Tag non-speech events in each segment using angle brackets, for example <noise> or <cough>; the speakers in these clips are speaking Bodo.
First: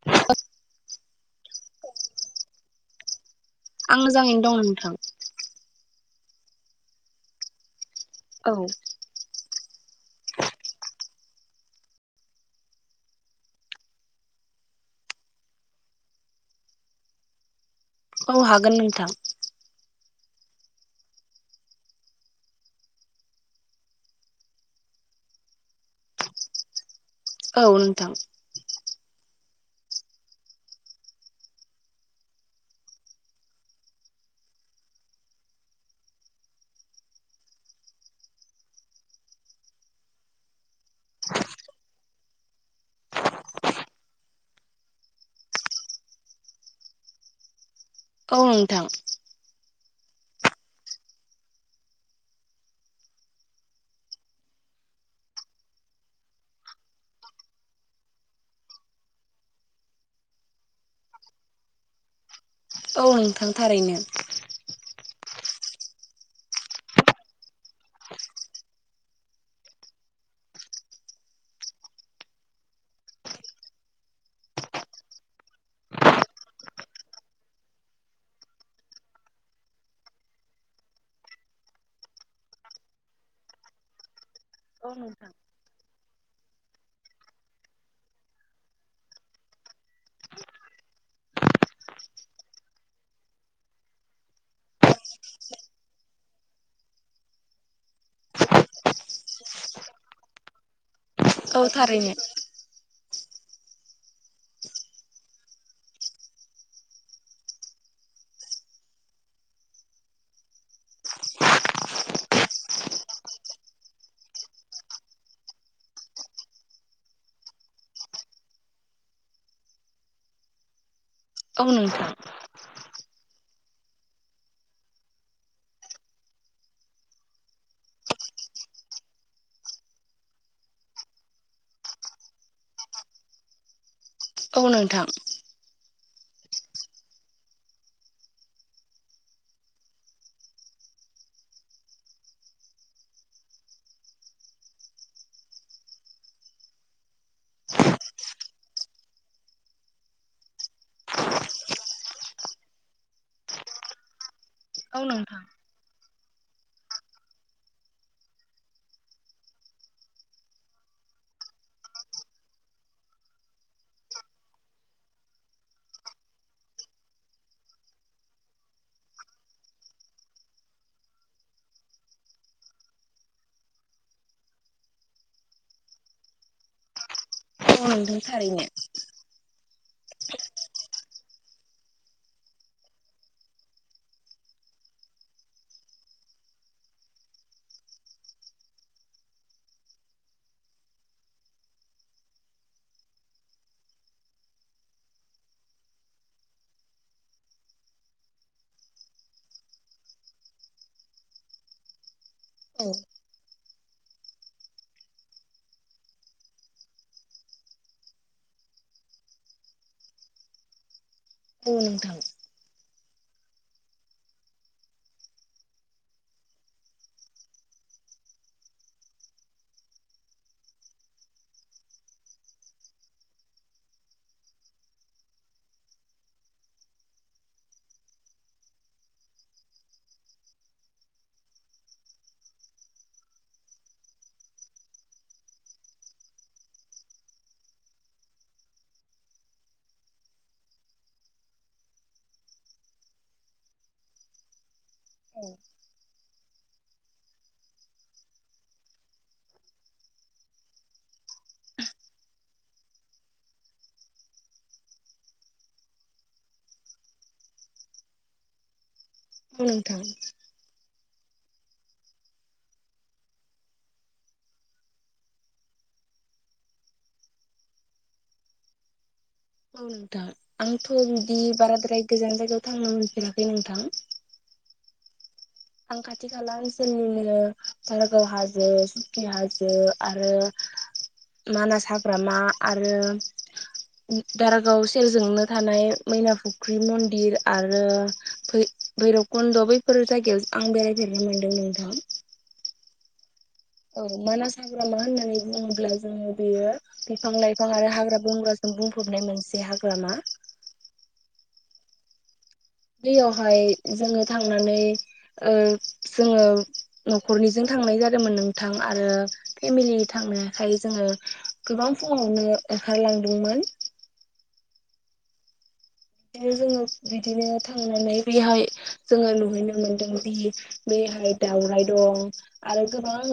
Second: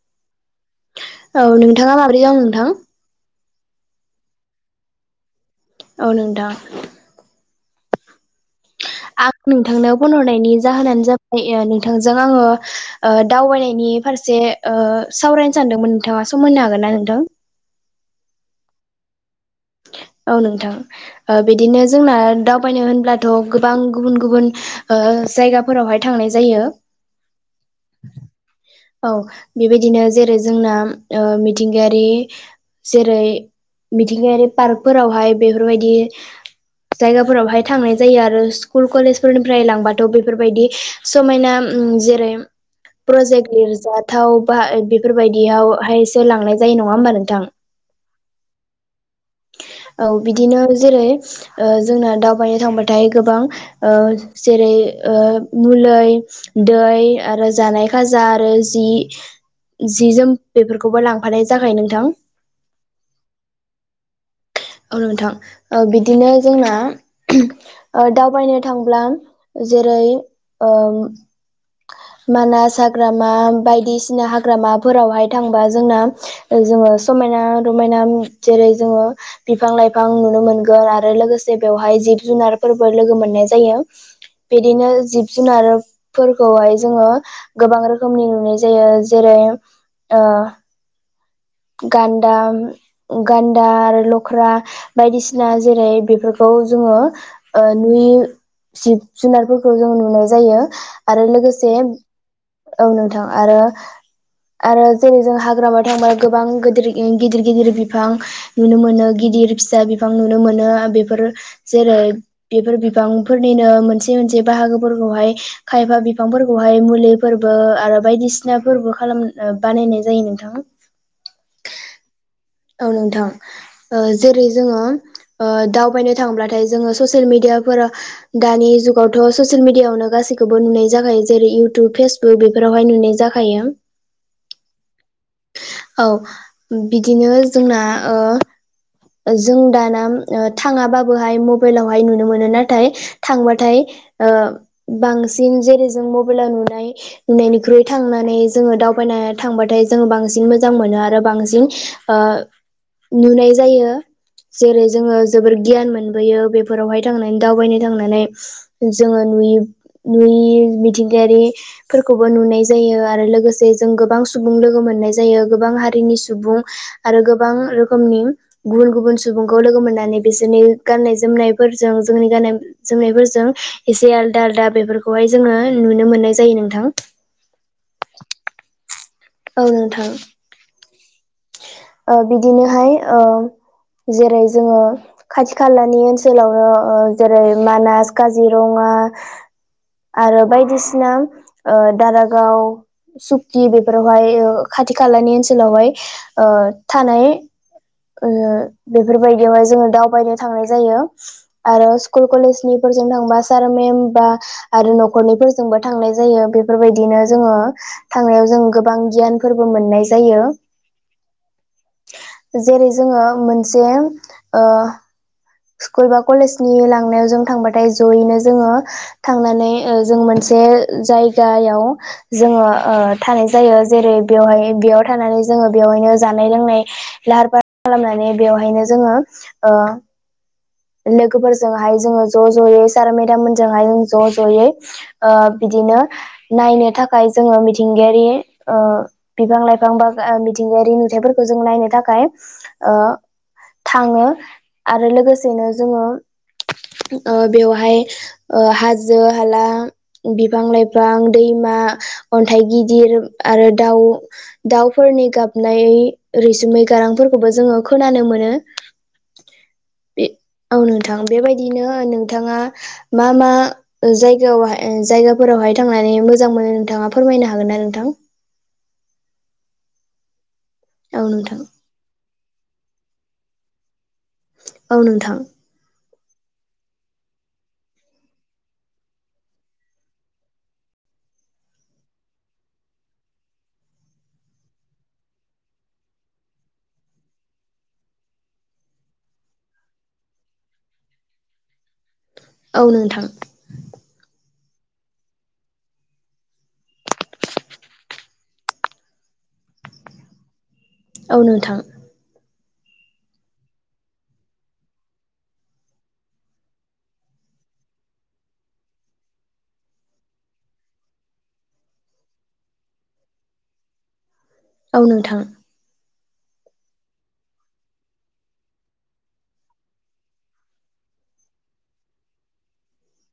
<unintelligible> औ नोंथाङा माबोरै दं नोंथां? आं मोजाङैनो दङ नोंथां। औ नोंथां। औ आं नोंथांनो फन हरनायनि जाहोनानो जाबाय नोंथांजों आङो दावबायनायनि फारसे सावरायनो सानदोंमोन नोंथाङा सम मोननो हागोन ना नोंथां? औ हागोन नोंथां। औ नोंथां बिदिनो जोंना दावबायनो होनब्लाथ' गोबां गुबुन गुबुन ओ जायगाफोरावहाय थांनाय जायो। औ नोंथां। औ बेबायदिनो जेरै जोंना मिथिंगायारि जेरै मिथिंगायारि पार्कफोरावहाय बेफोरबायदि जायगाफोरावहाय थांनाय जायो आरो स्कुल कलेजफोरनिफ्राय लांबाथ' बेफोरबायदि समायना जेरै प्रजेक्ट लिरजाथाव बा बेफोरबायदियावहायसो लांनाय जायो नङा होमबा नोंथां। औ नोंथां। औ बिदिनो जेरै जोंना दावबायनो थांबाथाय गोबां ओ जेरै ओ मुंलै दै आरो जानाय खाजा आरो जि जि जोम बेफोरखौबो लांफानाय जाखायो नोंथां। औ नोंथां थारैनो। औ नोंथां बिदिनो जोंना ओ दावबायनो थांब्ला जेरै ओ मानास हाग्रामा बायदिसिना हाग्रामाफोरावहाय थांबा जोंना जोङो समायना रमायना जेरै जोङो बिफां लाइफां नुनो मोनगोन आरो लोगोसे बेवहाय जिब जुनारफोरबो लोगो मोननाय जायो। बिदिनो औ जिब नोंथां जुनारफोरखौहाय जोङो गोबां रोखोमनि नुनाय जायो जेरै ओ गान्दा गान्दा आरो लख्रा बायदिसिना जेरै बेफोरखौ जोङो नुयि जिब जुनारफोरखौ जों नुनाय जायो। आरो औ लोगोसे थारैनो औ नोंथां आरो आरो जेरै जों हाग्रामायाव थांब्ला गोबां गिदिर गिदिर गिदिर बिफां नुनो मोनो गिदिर फिसा बिफां नुनो मोनो बेफोर जेरै बेफोर बिबांफोरनिनो मोनसे मोनसे बाहागोफोरखौहाय खायफा बिफांफोरखौहाय मुलिफोरबो आरो बायदिसिना फोरबो खालाम बानायनाय जायो नोंथां। औ नोंथांं औ नोंथां जेरै जोङो दावबायनो थांब्लाथाय जोङो ससियेल मेडियाफोराव दानि जुगावथ' ससियेल मिडियाआवनो गासैखौबो नुनाय जाखायो जेरै इउटुब फेसबु क बेफोरावहाय नुनाय जाखायो। औ नोंथां। औ बिदिनो जोंना ओ जों दाना थाङाबाबोहाय मबाइलावहाय नुनो मोनो नाथाय थांबाथाय ओ बांसिन जेरै जों मबाइलाव नुनाय नुनायनिख्रुइ थांनानै जोङो दावबायनो थांबाथाय जोङो बांसिन मोजां मोनो आरो बांसिन ओ नुनाय जायो जेरै औ जोङो नोंथां जोबोर गियान मोनबोयो बेफोरावहाय थांनानै दावबायनो थांनानै जोङो नुय नुयि मिथिंगायारि फोरखौबो नुनाय जायो आरो लोगोसे जों गोबां सुबुं लोगो मोननाय जायो गोबां हारिनि सुबुं आरो गोबां रोखोमनि गुबुन गुबुन सुबुंखौ लोगो मोननानै बिसोरनि गाननाय जोमनायफोरजों जोंनि गाननाय जोमनायफोरजों एसे आलदा आलदा बेफोरखौहाय जोङो नुनो मोननाय जायो नोंथां औ नोंथां थारैनो औ नोंथां ओ बिदिनोहाय ओ जेरै जोङो खाथि खालानि ओनसोलावनो जेरै मानास काजिरङा आरो बायदिसिना ओ दारागाव सुकि बेफोरावहाय खाथि खालानि ओनसोलावहाय ओ थानाय बेफोरबायदियावहाय जोङो दावबायनो थांनाय जायो आरो स्कुल कलेज नि औ फोरजों थांब सार मेम बा आरो न'खरनिफोरजोंबो थांनाय जायो बेफोरबायदिनो जोङो थांनायाव जों गोबां गियानफोरबो मोननाय जायो औ नोंथां जेरै जोङो मोनसे ओ स्कुल बा कलेजनि लांनायाव जों थांबाथाय जयैनो जोङो थांनानै ओ जों मोनसे जायगायाव जोङो ओ थानाय जायो जेरै बेवहाय बेयाव थानानै जोङो बेवहायनो जानाय लोंनाय लाहार फाहार खालामनानै बेवहायनो जोङो ओ लोगोफोरजोंहाय जोङो ज' ज'यै सार मेदाम मोनजोंहाय जों ज' ज'यै ओ बिदिनो नायनो थाखाय जोङो मिथिंगायारि ओ बिफां लाइफां बा मिथिंगायारि नुथायाइफोरखौ जों नायनो थाखाय ओ थाङो आरो लोगोसेनो जोङो ओ बेवहाय हाजो हाला बिफां लाइफां दैमा अन्थाइ गिदिर आरो दाउ दाउफोरनि गाबनाय ओ रैसुमै गारांफोरखौबो जोङो खोनानो मोनो <unintelligible> नोंथां बे औ नोंथां बेबायदिनो नोंथाङा मा मा ओ जायगायाव जायगाफोरावहाय थांनानै मोजां मोनो नोंथाङा फोरमायनो हागोन ना नोंथां औ नोंथां आंथ' औ बिदि नोंथां बाराद्राय गोजान जायगायाव थांनो मोनफेराखै नोंथां औ नोंथां आं खाथि खाला ओनसोलनिनो दारागाव हाजो सुकि हाजो आरो मानास हाग्रामा आरो दारागाव सेरजोंनो थानाय मैना फुख्रि मन्दिर आरो फै भैरबकुन्द' बैफोर जायगायाव आं बेरायफेरनो मोन्दों नोंथां औ नोंथां औ मानास हाग्रामा होननानै बुङोब्ला जोङो बेयो बिफां लाइफां आरो हाग्रा बंग्रा बुंफबनाय मोनसे हाग्रामा औ नोंथां। बैयावहाय जोङो थांनानै ओ जोङो न'खरनिजों थांनाय जादोंमोन नोंथां आरो फेमिलि थांनायखाय जोङो गोबां फुङावनो ओंखारलांदोंमोन औ नोंथां। दिनो जोङो बिदिनो थांनानै बेहाय जोङो नुहैनो मोनदों दि बेहाय दावराय दं आरो गोबां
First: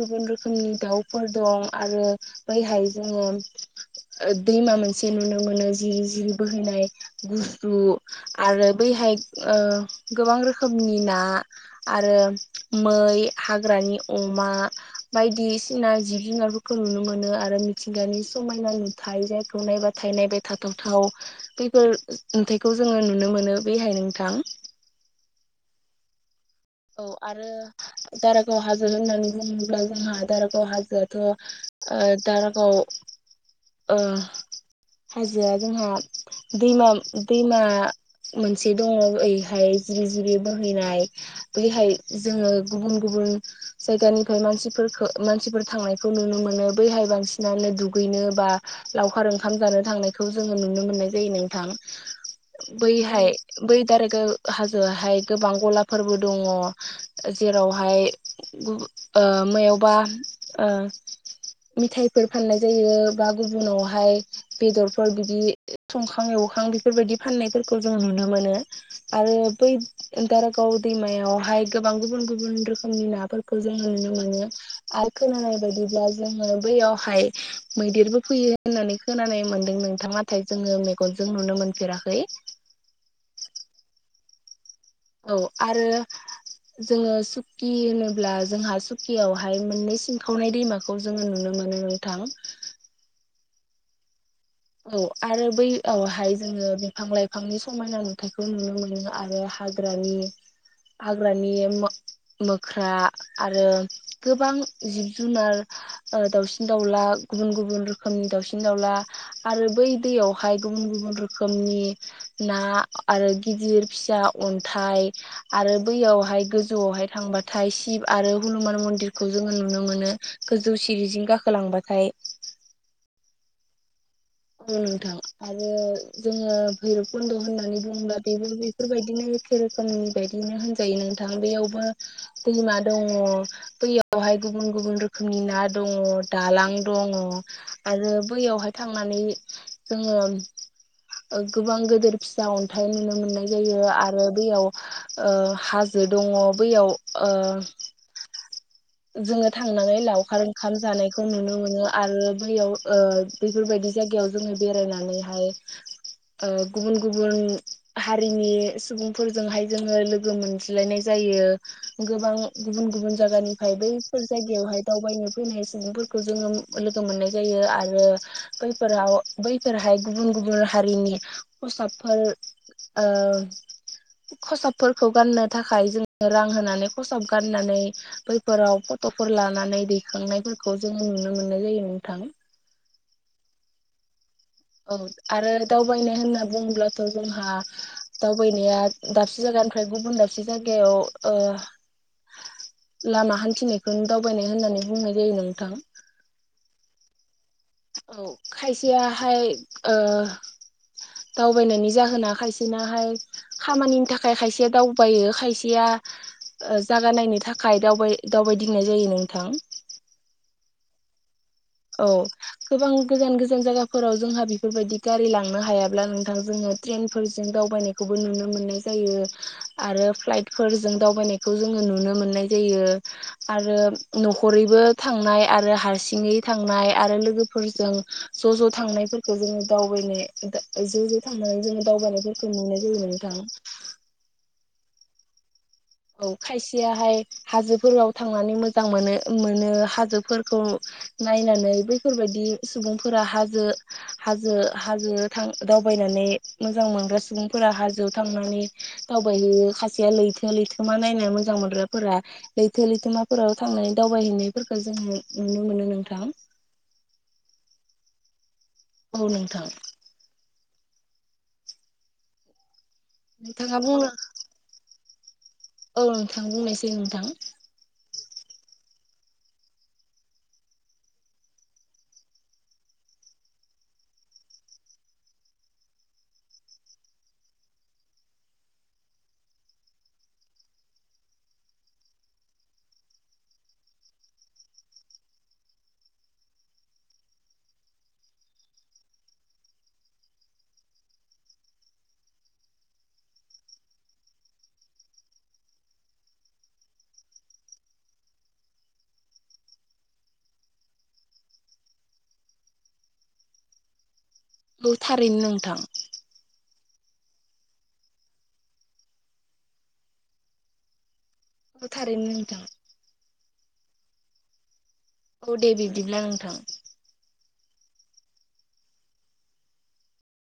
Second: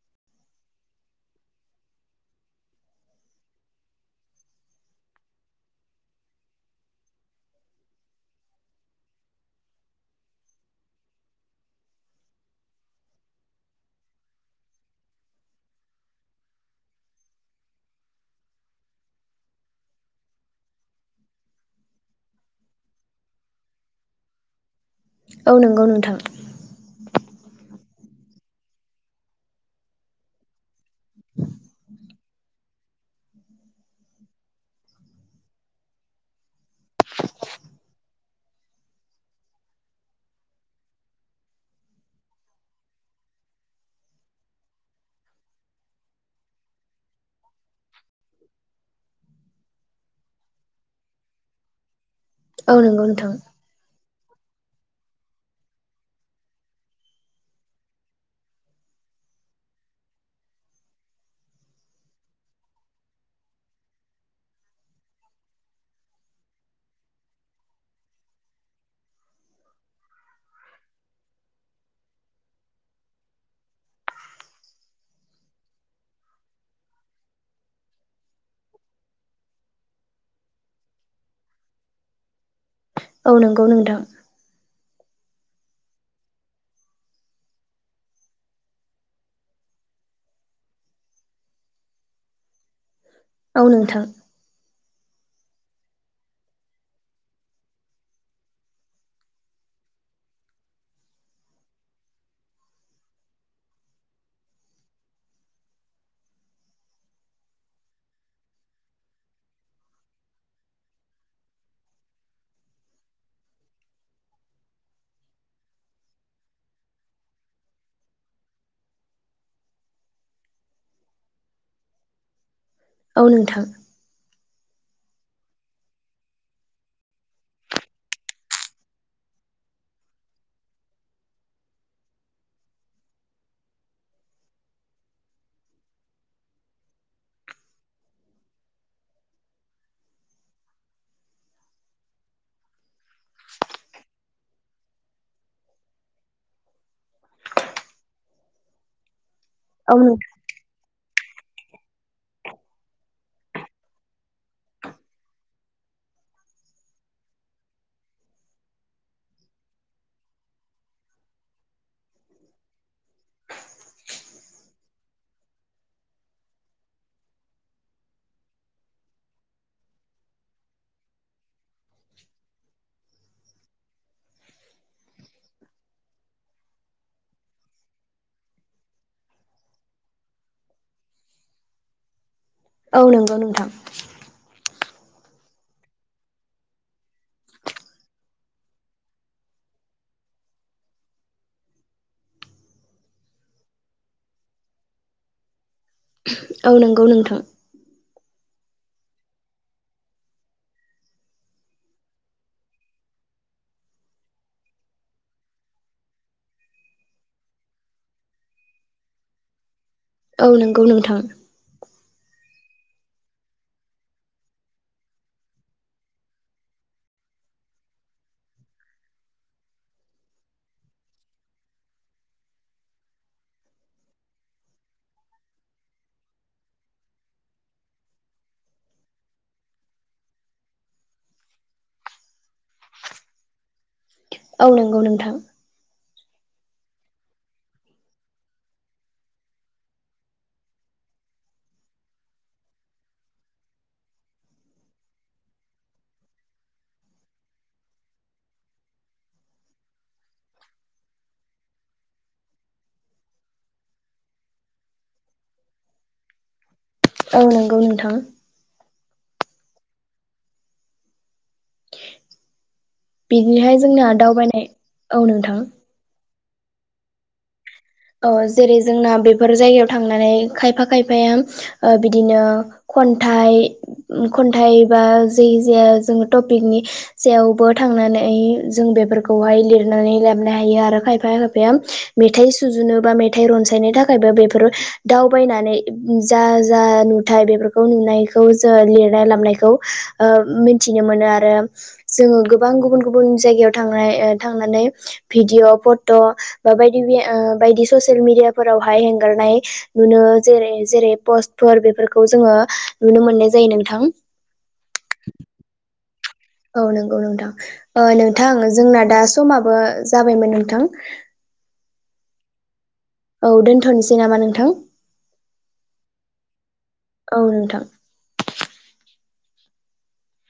गुबुन रोखोमनि दाउफोर दं आरो बैहाय जोङो ओ दैमा मोनसे नुनो मोनो जिरि जिरि बोहैनाय गुसु आरो बैहाय ओ गोबां रोखोमनि ना आरो मै, हाग्रानि अमा, बायदिसिना जिब जुनारफोरखौ नुनो मोनो आरो मिथिंगानि समायना नुथाय जायखौ नायबा थाइ नायबाय थाथावथाव बेफोर नुथायखौ जोङो नुनो मोनो बेहाय नोंथां। औ नोंगौ नोंथां। औ आरो। दारागाव हाजो होननानै बुङोब्ला जोंहा दारागाव हाजोआथ' ओ दारागाव। ओ हाजोआ जोंहा दैमा दैमा मोनसे दङ एैहाय जिरि जिरि बोहैनाय बैहाय जोङो गुबुन गुबुन जायगानिफ्राय मानसिफोरखो मानसिफोर थांनायखौ नुनो मोनो बैहाय बांसिनानो दुगैनो बा लावखार ओंखाम जानो थांनायखौ जोङो नुनो मोननाय जायो नोंथां। औ नंगौ बैहाय नोंथां बै दारागाव हाजोआहाय गोबां गलाफोरबो दङ जेरावहाय गु ओ मायावबा ओ मिथाइफोर फाननाय जायो बा गुबुनावहाय बेदरफोर बिदि संखां एवखां बेफोरबायदि फाननायफोरखौ जों नुनो मोनो। आरो बै दारागाव दैमायावहाय गोबां गुबुन गुबुन रोखोमनि नाफोरखौ जोङो नुनो मोनो। आरो खोनानाय बायदिब्ला जोङो बैयावहाय मैदेरबो फैयो होननानै खोनानाय मोन्दों नोंथां नाथाय जोङो मेगनजों नुनो मोनफेराखै। औ नोंगौ नोंथां। औ आरो जोङो सुकि होनोब्ला जोंहा सुकियावहाय मोननै सिंखावनाय दैमा खौ जोङो नुनो मोनो नोंथां। औ नोंथां। औ आरो बैहाय जोङो बिफां लाइफांनि समायना नुथायखौ नुनो मोनो आरो हा हाग्रानि हाग्रानि मोख्रा आरो गोबां जिब जुनार ओ दाउसिन दाउला गुबुन गुबुन रोखोमनि दाउसिन दाउला आरो बै दैयावहाय गुबुन गुबुन रोखोमनि ना आरो गिदिर फिसा अन्थाइ आरो बैयावहाय गोजौआवहाय थांबाथाय शिब आरो हुनुमान मन्दिरखौ जोङो नुनो मोनो। गोजौ सिरिजोंं गाखोलांबाथाय औ नोंथां। औ नोंथां आरो जोङो भैरबकुन्द' होननानै बुङोब्ला बेबो बेफोरबायदिनो एखे रोखोमनि बायदिनो होनजायो नोंथां बैयावबो दैमा दङ बैयावहाय गुबुन गुबुन रोखोमनि ना दङ, दालां दङ आरो बैयावहाय थांनानै जोङो गोबां गोदोर फिसा अन्थाइ नुनो मोननाय जायो आरो बेयाव ओ हा जो दङ बैयाव ओ जोङो औ थांनानै नोंथां लावखार खाम जानायखौ नुनो मोनो आरो बैयाव ओ बैफोरबायदि जायगायाव जोङो बेरायनानैहाय <inaudible> ओ गुबुन गुबुन हारिनि सुबुंफोरजोंहाय जोङो लोगो मोनज्लायनाय जायो। गोबां गुबुन गुबुन जागानि फाय बैफोर जायगायावहाय दावबायनो फैनाय सुबुंफोरखौ जोङो ओ लोगो मोननाय जायो आरो बैफोराव बैफोरहाय गुबुन गुबुन हारिनि खसाबफोर ओ खसाबफोरखौ गाननो थाखाय जोङो रां होनानै खसाब गाननानै बै फोराव फटफोर लानानै दैखांनायफोरखौ जोङो नुनो मोननाय जायो नोंथां। औ नोंगौ नोंथां। औ आरो दावबायनाय होनना बुङोब्लाथ जोंहा दावबायनाया दाबसे जायगानिफ्राय गुबुन दाबसे जायगायाव ओ लामा हान्थिनायखौ दावबायनाय होननानै बुंनाय जायो नोंथां। औ नोंगौ नोंथां। औ खायसेयाहाय ओ दावबायनायनि जाहोना खायसेनाहाय खामानिनि थाखाय खायसेया दावबायो खायसेया ओ जागा नायनो थाखाय दावबाय दावबायदिंनाय जायो नोंथां। औ नोंगौ नोंथां। औ गोबां गोजान गोजान जायगाफोराव जोंहा बेफोरबायदि गारि लांनो हायाब्ला नोंथां जोङो ट्रेनफोरजों दावबायनायखौबो नुनो मोननाय जायो आरो फ्लाइटफोरजों दावबायनाय खौ जोङो नुनो मोननाय जायो आरो नखरैबो थांनाय आरो हारसिङै थांनाय आरो लोगोफोरजों ज ज थांनायफोरखौ जोङो दावबायनो दा ज ज थांनानै जोङो दावबायनायफोरखौ नुनाय जायो नोंथां। औ नोंगौ नोंथां। औ खायसेयाहाय हाजोफोराव थांनानै मोजां मोनो मोनो हाजोफोरखौ नायनानै बै फोरबायदि सुबुंफोरा हाजो हाजो हाजोङो थां दावबायनानै मोजां मोनग्रा सुबुंफोरा हाजोआव थांनानै दावबायहैयो खासेया लैथो लैथोमा नायनो मोजां मोनग्राफोरा लैथो लैथोमाफोराव थांनानै दावबायहैनायफोरखो जोङो नुनो मोनो नोंथां। औ नोंगौ नोंथां। औ नोंथां। नोंथाङा बिदिहाय बुंनो जोंना दावबायनाय औ नोंथां। औ नोंथां बुंनोसै नोंथां। औ जेरै जोंना बेफोर जायगायाव थांनानै खायफा खायफाया ओ बिदिनो खन्थाइ खन्थाइ बा जै जाया जोङो टपिकनि जेयावबो थांनानै जों बेफोरखौहाय लिरनानै लाबोनो हायो आरो खायफाया याम मेथाइ सु सुजुनो बा मेथाइ रनसायनो थाखायबो बेफोरो दावबायनानै जा जा नुथाय बेफोर खौ नुनायखौ जो लिरना लाबोनायखौ ओ मिथिनो मोनो आरो जोङो गोबां गुबुन गुबुन जायगायाव थांनाय ओ थांनानै भिडिअ फट बा बायदि मैया ओ बायदि ससियेल मिडियाफोरावहाय हेंगारनाय नुनो जेरै जेरै पस्टफोर बेफोरखौ जोङो नुनो मोननाय जायो नोंथां। गौ थारैनो नोंथां। औ नोंगौ नोंथां ओ नोंथां जोंना दा समाबो जाबायमोन नोंथां थारैनो नोंथां। औ दोनथनोसै नामा नोंथां। दे बिब्दिब्ला नोंथां औ नोंथां